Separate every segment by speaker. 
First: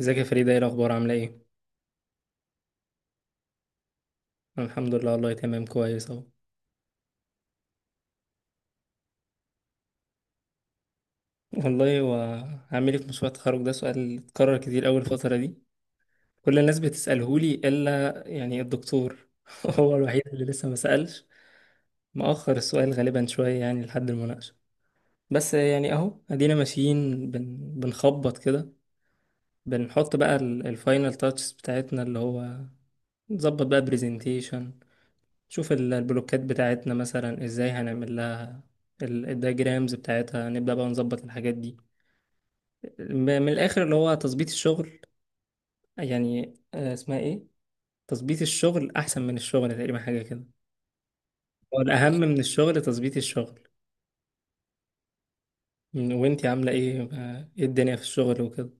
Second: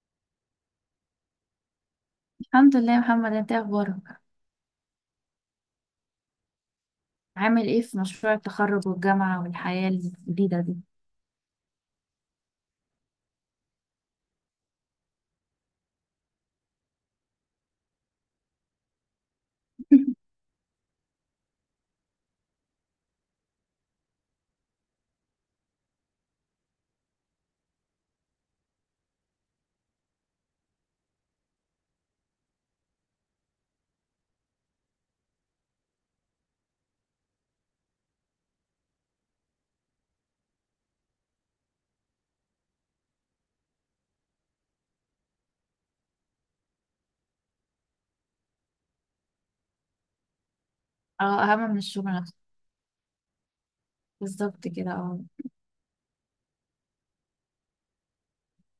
Speaker 1: ازيك يا فريدة، ايه الأخبار، عاملة ايه؟
Speaker 2: الحمد لله يا محمد، انت ايه اخبارك؟
Speaker 1: أنا الحمد لله والله تمام كويس اهو.
Speaker 2: عامل ايه في مشروع التخرج والجامعة والحياة الجديدة دي؟
Speaker 1: والله وعامل ايه في مشروع التخرج ده سؤال اتكرر كتير أول الفترة دي. كل الناس بتسألهولي إلا يعني الدكتور. هو الوحيد اللي لسه ما سألش. مأخر السؤال غالبا شوية يعني لحد المناقشة. بس يعني اهو ادينا ماشيين بنخبط كده. بنحط بقى الفاينل تاتشز بتاعتنا، اللي هو نظبط بقى برزنتيشن، شوف البلوكات بتاعتنا مثلا ازاي هنعمل لها الدياجرامز بتاعتها، نبدأ بقى نظبط الحاجات دي. م- من الآخر اللي هو تظبيط الشغل. يعني آه، اسمها ايه، تظبيط الشغل أحسن من الشغل تقريبا، حاجة كده.
Speaker 2: اه، اهم من
Speaker 1: هو
Speaker 2: الشغل
Speaker 1: الأهم
Speaker 2: نفسه.
Speaker 1: من الشغل تظبيط الشغل.
Speaker 2: بالظبط كده، اه.
Speaker 1: وانتي عاملة ايه آه، ايه الدنيا في الشغل وكده؟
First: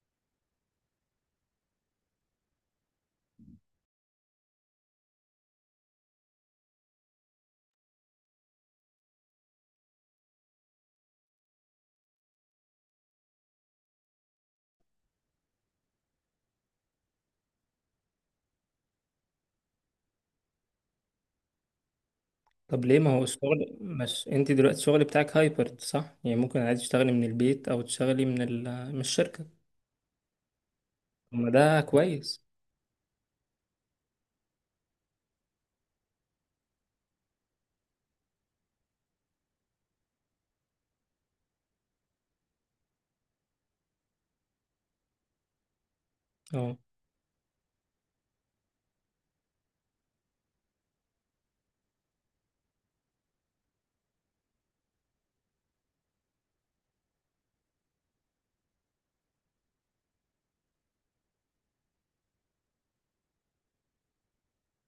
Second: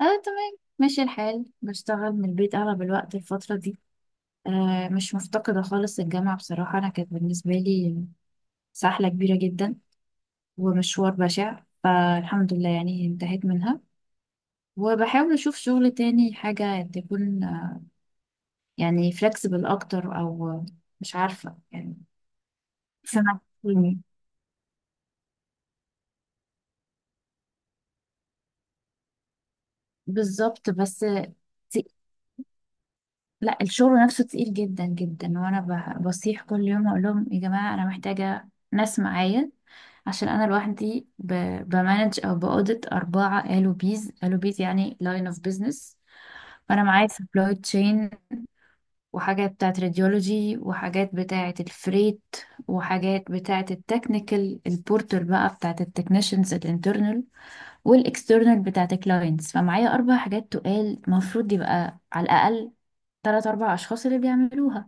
Speaker 2: اه، تمام، ماشي الحال، بشتغل من البيت اغلب الوقت الفترة دي. مش مفتقدة خالص الجامعة بصراحة، انا كانت بالنسبة لي سحلة كبيرة جدا ومشوار بشع، فالحمد لله يعني انتهيت منها. وبحاول اشوف شغل تاني، حاجة تكون يعني فلكسبل اكتر، او مش عارفة يعني.
Speaker 1: طب ليه، ما هو
Speaker 2: سمك.
Speaker 1: الشغل، مش انتي دلوقتي الشغل بتاعك هايبرد صح؟ يعني ممكن عادي تشتغلي من البيت أو تشتغلي من من الشركة.
Speaker 2: بالظبط بس.
Speaker 1: طب ما ده
Speaker 2: تي-
Speaker 1: كويس.
Speaker 2: لا، الشغل نفسه تقيل جدا جدا، وانا بصيح كل يوم اقول لهم يا جماعه انا محتاجه ناس معايا، عشان انا لوحدي بمانج او باودت اربعه الو بيز، الو بيز يعني لاين اوف بيزنس.
Speaker 1: اه،
Speaker 2: فانا معايا سبلاي تشين، وحاجات بتاعت راديولوجي، وحاجات بتاعت الفريت، وحاجات بتاعت التكنيكال البورتر بقى، بتاعت التكنيشنز الانترنال والاكسترنال بتاعت الكلاينتس. فمعايا اربع حاجات تقال المفروض يبقى على الاقل تلات أربع أشخاص اللي بيعملوها،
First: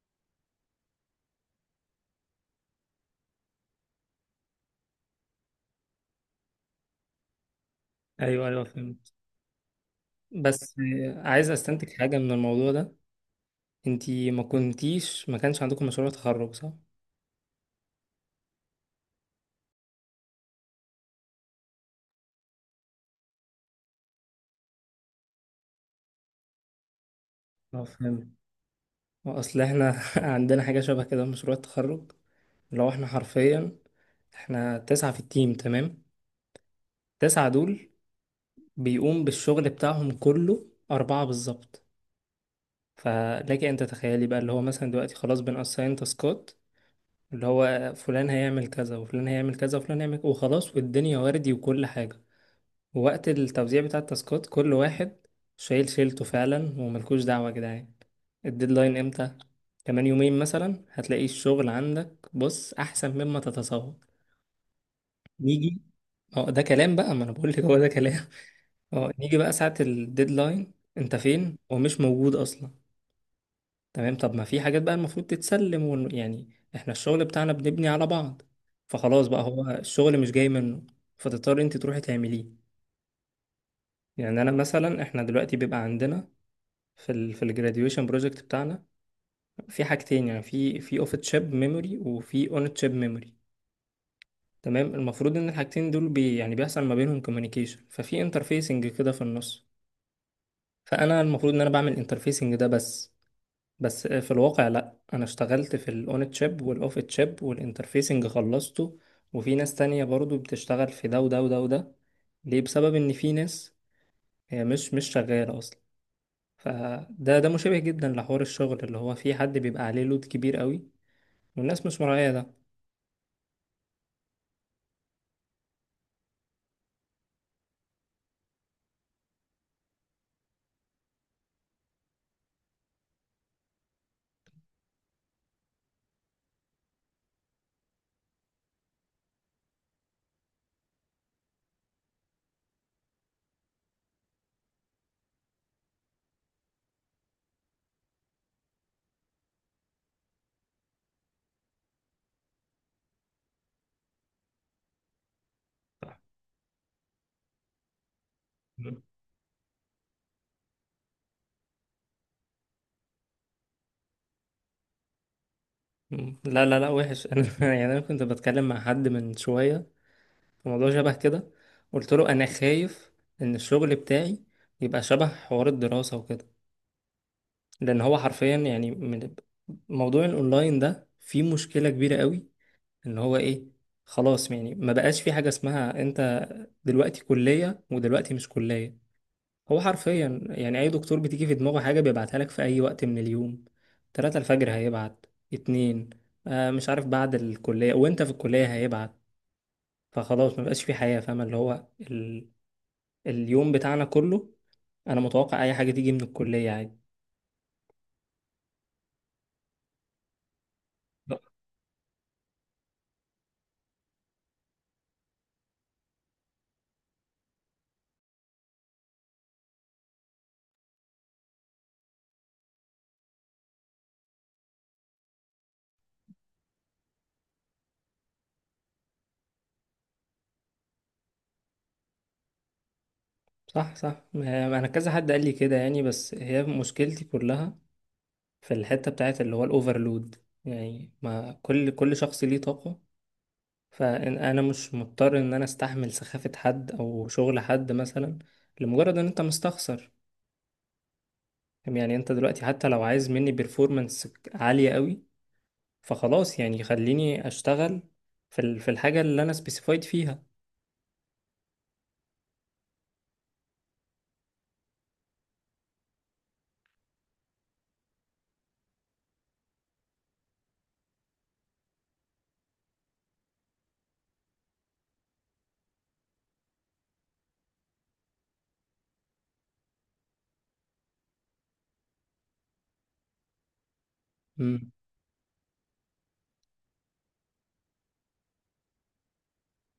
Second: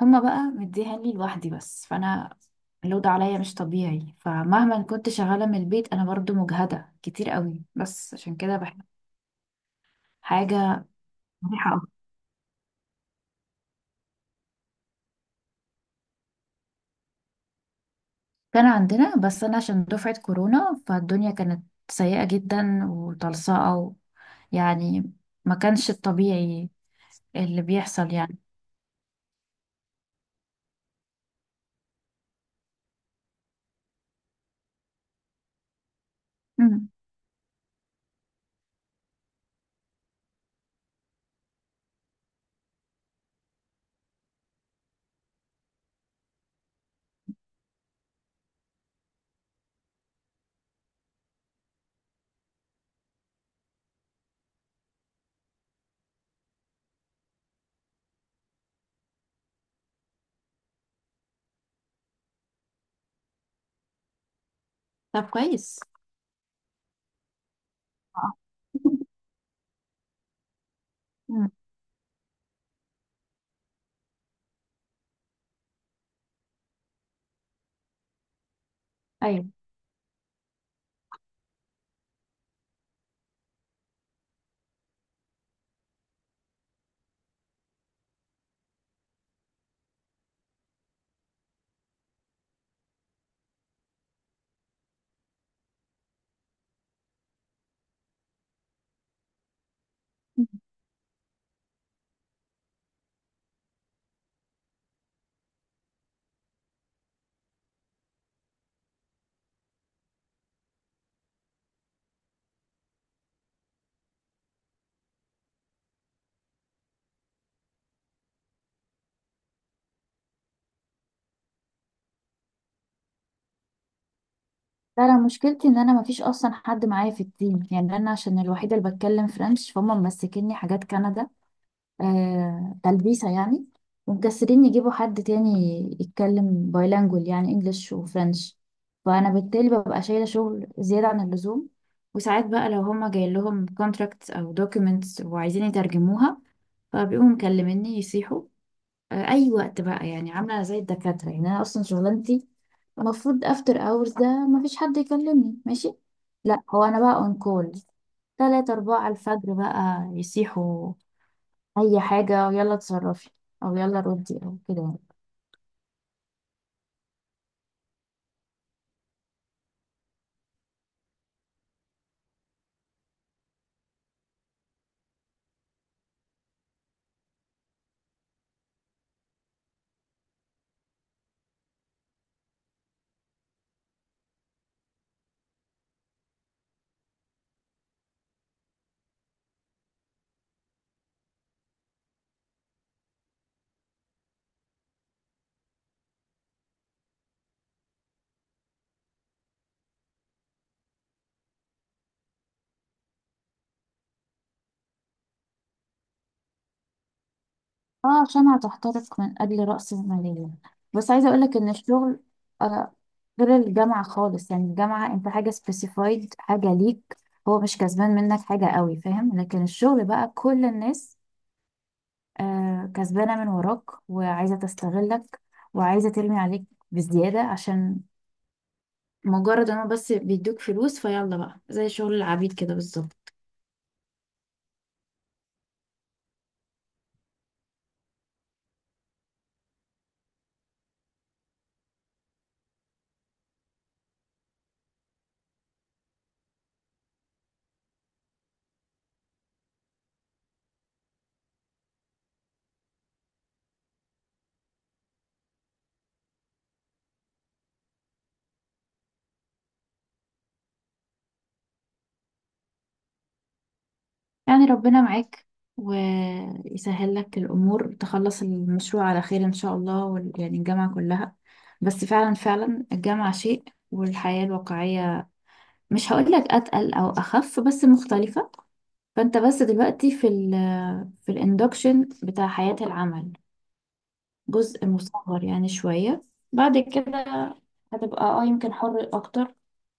Speaker 2: هما بقى مديها لي لوحدي بس. فأنا اللود عليا مش طبيعي، فمهما كنت شغالة من البيت أنا برضو مجهدة كتير قوي، بس عشان
Speaker 1: ايوه
Speaker 2: كده
Speaker 1: ايوه
Speaker 2: بحب
Speaker 1: فهمت. بس
Speaker 2: حاجة
Speaker 1: عايز
Speaker 2: مريحة أكتر.
Speaker 1: استنتج حاجة من الموضوع ده، انتي ما كانش عندكم مشروع تخرج صح؟
Speaker 2: كان عندنا بس أنا عشان دفعة كورونا فالدنيا كانت سيئة جدا وطلصقة يعني ما كانش الطبيعي اللي
Speaker 1: اه
Speaker 2: بيحصل
Speaker 1: فهمت.
Speaker 2: يعني.
Speaker 1: اصل احنا عندنا حاجة شبه كده في مشروع التخرج. لو احنا حرفيا، احنا تسعة في التيم تمام.
Speaker 2: مم.
Speaker 1: تسعة دول بيقوم بالشغل بتاعهم كله أربعة بالظبط. فلك أن تتخيلي بقى، اللي هو مثلا دلوقتي خلاص بنأساين تاسكات، اللي هو فلان هيعمل كذا، وفلان هيعمل كذا، وفلان هيعمل، وخلاص والدنيا وردي وكل حاجة. ووقت التوزيع بتاع التاسكات كل واحد شايل شيلته فعلا وملكوش دعوة يا جدعان، الديدلاين امتى، كمان يومين مثلا، هتلاقي الشغل عندك بص احسن مما تتصور.
Speaker 2: طب كويس.
Speaker 1: نيجي، اه ده كلام بقى، ما انا بقول لك هو ده كلام.
Speaker 2: آه.
Speaker 1: اه، نيجي بقى ساعة الديدلاين انت
Speaker 2: مم.
Speaker 1: فين ومش موجود اصلا. تمام، طب ما في حاجات بقى المفروض تتسلم يعني احنا الشغل بتاعنا بنبني على بعض، فخلاص بقى
Speaker 2: أيوه.
Speaker 1: هو الشغل مش جاي منه، فتضطر انت تروحي تعمليه. يعني انا مثلا، احنا دلوقتي بيبقى عندنا في ال في الجراديويشن بروجكت بتاعنا في حاجتين، يعني في اوف تشيب ميموري وفي اون تشيب ميموري. تمام، المفروض ان الحاجتين دول بي يعني بيحصل ما بينهم كوميونيكيشن، ففي انترفيسنج كده في النص. فانا المفروض ان انا بعمل انترفيسنج ده بس. بس في الواقع لا، انا اشتغلت في الاون تشيب والاوف تشيب والانترفيسنج خلصته. وفي ناس تانية برضو بتشتغل في ده وده وده وده. ليه؟ بسبب ان في ناس هي مش شغالة اصلا. فده ده مشابه جدا لحوار الشغل، اللي هو في حد بيبقى عليه لود كبير قوي والناس مش مراعية ده.
Speaker 2: لا، انا مشكلتي ان انا مفيش اصلا حد معايا في التيم، يعني انا عشان الوحيده اللي بتكلم فرنش، فهم ممسكيني حاجات كندا تلبيسه يعني. ومكسرين يجيبوا حد تاني يتكلم بايلانجول، يعني انجلش وفرنش. فانا بالتالي ببقى شايله شغل زياده عن اللزوم. وساعات بقى لو هما جاي لهم كونتراكتس او دوكيومنتس وعايزين يترجموها، فبيقوموا مكلميني يصيحوا اي وقت بقى، يعني عامله زي الدكاتره. يعني انا اصلا شغلانتي المفروض افتر اورز ده مفيش حد يكلمني، ماشي؟ لا، هو انا بقى اون كول، تلاتة
Speaker 1: مم.
Speaker 2: أربعة الفجر بقى يسيحوا أي حاجة، ويلا اتصرفي، أو يلا ردي، أو كده يعني.
Speaker 1: لا لا لا وحش. انا يعني انا كنت بتكلم مع حد من شويه في موضوع شبه كده. قلت له انا خايف ان الشغل بتاعي يبقى شبه حوار الدراسه وكده، لان هو حرفيا، يعني من موضوع الاونلاين ده فيه مشكله كبيره قوي. ان هو ايه، خلاص يعني ما بقاش في حاجه اسمها انت دلوقتي كليه ودلوقتي مش كليه. هو حرفيا يعني اي دكتور بتيجي في دماغه حاجه بيبعتها لك في اي وقت من اليوم. 3 الفجر هيبعت، 2 آه مش عارف، بعد الكليه وانت في الكليه هيبعت. فخلاص ما بقاش في حياه، فاهم، اللي هو اليوم بتاعنا كله انا متوقع اي حاجه تيجي من الكليه عادي.
Speaker 2: اه، عشان هتحترق من أجل رأس المالية. بس عايزة أقولك إن الشغل آه غير الجامعة خالص، يعني الجامعة أنت حاجة سبيسيفايد، حاجة ليك، هو مش كسبان منك حاجة قوي، فاهم؟ لكن الشغل بقى كل الناس كسبانة من وراك، وعايزة تستغلك، وعايزة ترمي عليك بزيادة عشان مجرد ان هو بس بيدوك فلوس، فيلا بقى زي شغل العبيد كده بالظبط.
Speaker 1: صح صح، ما انا كذا حد قال لي كده يعني. بس هي مشكلتي كلها في الحته بتاعت اللي هو الاوفرلود. يعني ما كل شخص ليه طاقه. فانا مش مضطر ان انا استحمل سخافة حد او شغل حد مثلا لمجرد ان انت مستخسر. يعني انت دلوقتي حتى لو عايز مني بيرفورمانس عالية قوي، فخلاص يعني خليني اشتغل في في الحاجة اللي انا سبيسيفايد فيها.
Speaker 2: يعني ربنا معاك ويسهل لك الأمور، تخلص المشروع على خير إن شاء الله، يعني الجامعة كلها. بس فعلا فعلا، الجامعة شيء والحياة الواقعية، مش هقولك أتقل أو أخف بس مختلفة. فأنت بس دلوقتي في الإندكشن بتاع حياة العمل، جزء
Speaker 1: مم.
Speaker 2: مصغر يعني شوية. بعد كده هتبقى اه يمكن حر أكتر،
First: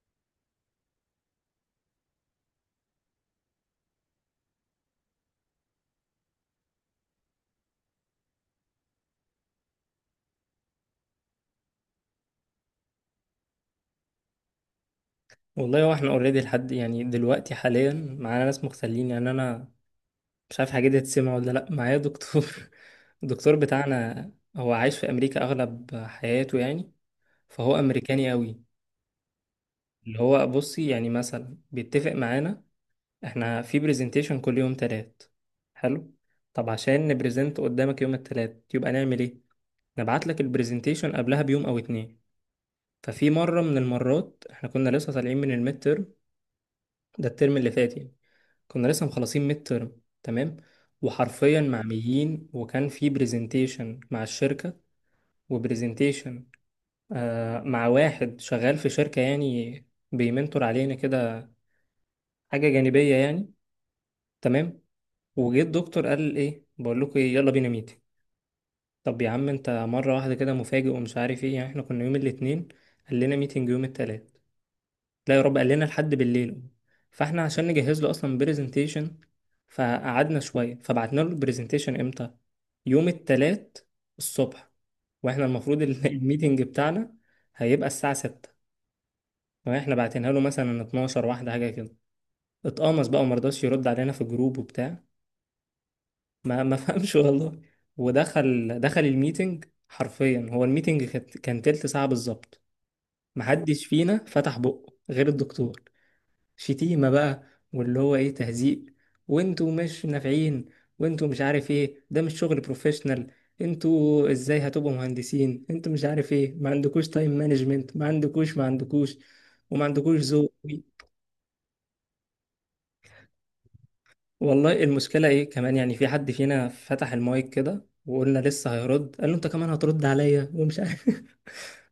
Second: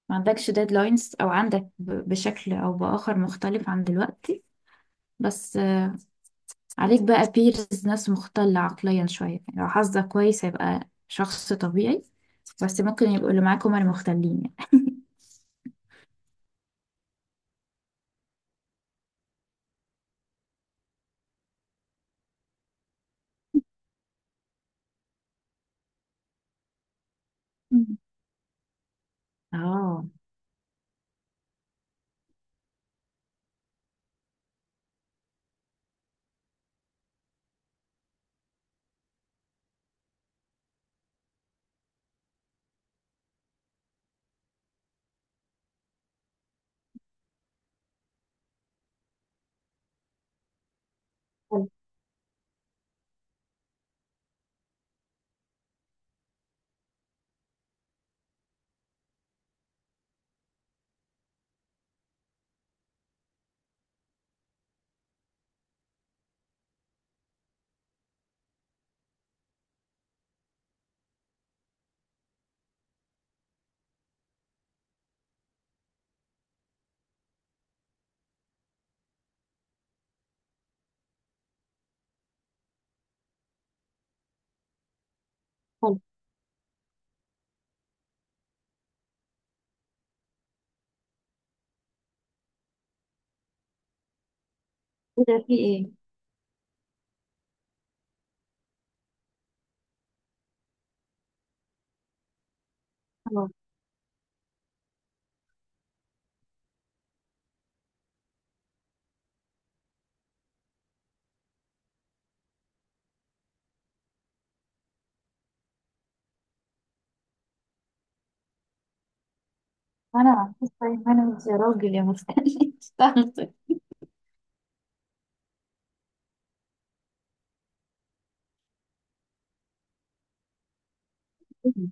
Speaker 2: ما عندكش ديدلاينز، أو عندك بشكل أو بآخر مختلف عن دلوقتي. بس عليك بقى بيرز ناس مختلة عقليا شوية، يعني لو حظك كويس هيبقى شخص طبيعي، بس ممكن يبقوا اللي معاك هما المختلين يعني.
Speaker 1: والله هو احنا اوريدي لحد يعني دلوقتي حاليا معانا ناس مغتالين، يعني انا مش عارف حاجة دي هتسمع ولا لا. معايا دكتور الدكتور بتاعنا هو عايش في امريكا اغلب حياته يعني، فهو
Speaker 2: مم.
Speaker 1: امريكاني قوي.
Speaker 2: اه.
Speaker 1: اللي هو بصي يعني مثلا بيتفق معانا، احنا في برزنتيشن كل يوم تلات، حلو، طب عشان نبرزنت قدامك يوم التلات يبقى نعمل ايه؟ نبعت لك البرزنتيشن قبلها بيوم او اتنين. ففي مرة من المرات احنا كنا لسه طالعين من الميد ترم، ده الترم اللي فات يعني. كنا لسه مخلصين ميد ترم تمام، وحرفيا
Speaker 2: حلو.
Speaker 1: معميين، وكان في برزنتيشن مع الشركة، وبرزنتيشن آه مع واحد شغال في شركة يعني بيمنتور علينا كده، حاجة جانبية يعني. تمام، وجه الدكتور قال ايه، بقول لكم ايه، يلا بينا ميتنج. طب يا عم انت مره واحده كده مفاجئ ومش عارف ايه. يعني احنا كنا يوم الاثنين قال لنا ميتنج يوم الثلاث، لا يا رب، قال لنا لحد بالليل. فاحنا عشان نجهز له اصلا برزنتيشن فقعدنا شويه. فبعتنا له البرزنتيشن امتى؟ يوم الثلاث الصبح، واحنا المفروض
Speaker 2: حلو.
Speaker 1: الميتنج بتاعنا هيبقى الساعه 6، واحنا بعتينها له مثلا 12 واحده حاجه كده. اتقمص بقى ومرضاش يرد علينا في الجروب وبتاع.
Speaker 2: ايه ده، في ايه؟
Speaker 1: ما فهمش والله. ودخل الميتنج حرفيا، هو الميتنج كان تلت ساعة بالظبط.
Speaker 2: خلاص.
Speaker 1: محدش فينا فتح بقه غير الدكتور. شتيمة بقى، واللي هو ايه، تهزيق، وانتوا مش نافعين، وانتوا مش عارف ايه، ده مش شغل بروفيشنال، انتوا ازاي هتبقوا مهندسين، انتوا مش عارف ايه، ما عندكوش تايم مانجمنت، ما عندكوش، ما عندكوش، وما عندكوش
Speaker 2: انا
Speaker 1: ذوق.
Speaker 2: عارفه تايم مانجمنت، يا راجل يا مختلف.
Speaker 1: والله المشكلة ايه، كمان يعني في حد فينا فتح المايك كده وقلنا لسه هيرد، قال له انت كمان هترد عليا ومش عارف.
Speaker 2: مم.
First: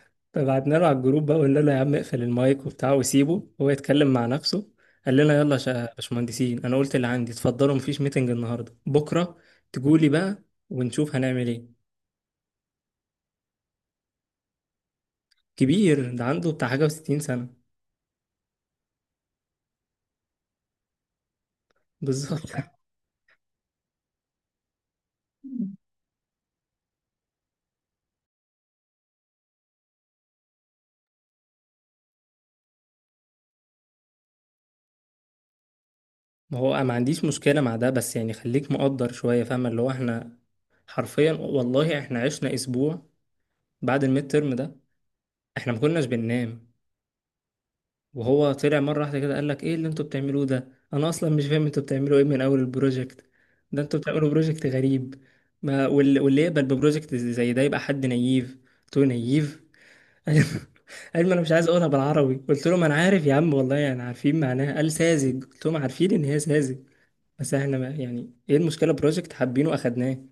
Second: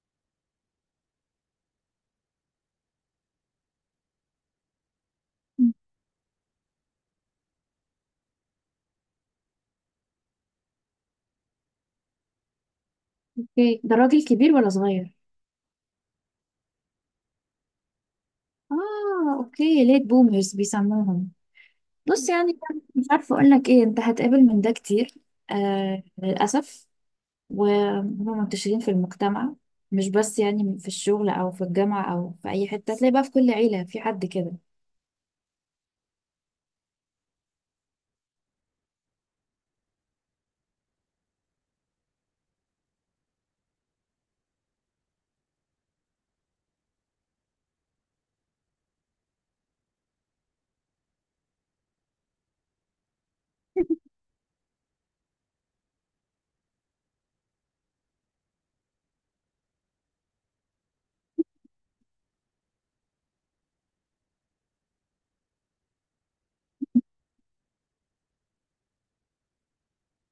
Speaker 1: فبعتنا له على الجروب بقى وقلنا له يا عم اقفل المايك وبتاع وسيبه هو يتكلم مع نفسه. قال لنا يلا يا باشمهندسين، انا قلت اللي عندي، اتفضلوا، مفيش ميتنج النهارده، بكره تجولي بقى ونشوف هنعمل ايه.
Speaker 2: اوكي، ده راجل كبير ولا صغير؟
Speaker 1: كبير، ده عنده بتاع حاجة وستين سنة.
Speaker 2: اه، اوكي، ليت بومرز بيسموهم. بص
Speaker 1: بالظبط.
Speaker 2: يعني، مش عارفه اقول لك ايه، انت هتقابل من ده كتير للاسف، وهم منتشرين في المجتمع، مش بس يعني في الشغل او في الجامعه او في اي حته، تلاقي بقى في كل عيله في حد كده.
Speaker 1: ما هو ما عنديش مشكلة مع ده، بس يعني خليك مقدر شوية، فاهم، اللي هو احنا حرفيا والله احنا عشنا اسبوع بعد الميد ترم ده، احنا ما كناش بننام. وهو طلع مره واحده كده قال لك ايه اللي انتوا بتعملوه ده، انا اصلا مش فاهم انتوا بتعملوا ايه من اول البروجكت، ده انتوا بتعملوا بروجكت غريب، ما واللي يقبل ببروجكت زي ده يبقى حد نييف. قلت له نييف. قال قال ما انا مش عايز اقولها بالعربي. قلت له ما انا عارف يا عم والله، يعني عارفين معناها. قال ساذج، قلت لهم عارفين ان هي ساذج. بس احنا، ما يعني ايه المشكله، بروجكت حابينه اخدناه. ان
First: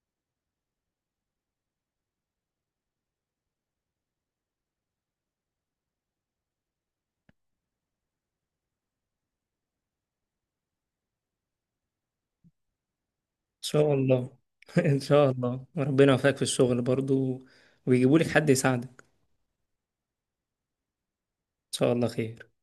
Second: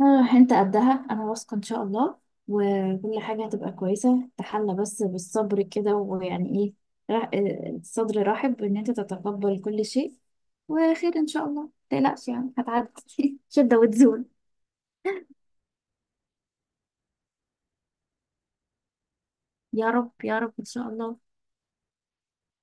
Speaker 2: انت قدها انا واثقه ان شاء الله، وكل حاجه هتبقى كويسه، تحلى بس بالصبر كده ويعني ايه، الصدر رحب ان انت تتقبل كل شيء، وخير ان شاء الله متقلقش، يعني هتعدي شده
Speaker 1: شاء
Speaker 2: وتزول.
Speaker 1: الله. ان شاء الله، وربنا يوفقك في الشغل برضو ويجيبوا لك حد يساعدك.
Speaker 2: يا رب يا رب إن شاء الله.
Speaker 1: ان شاء الله خير.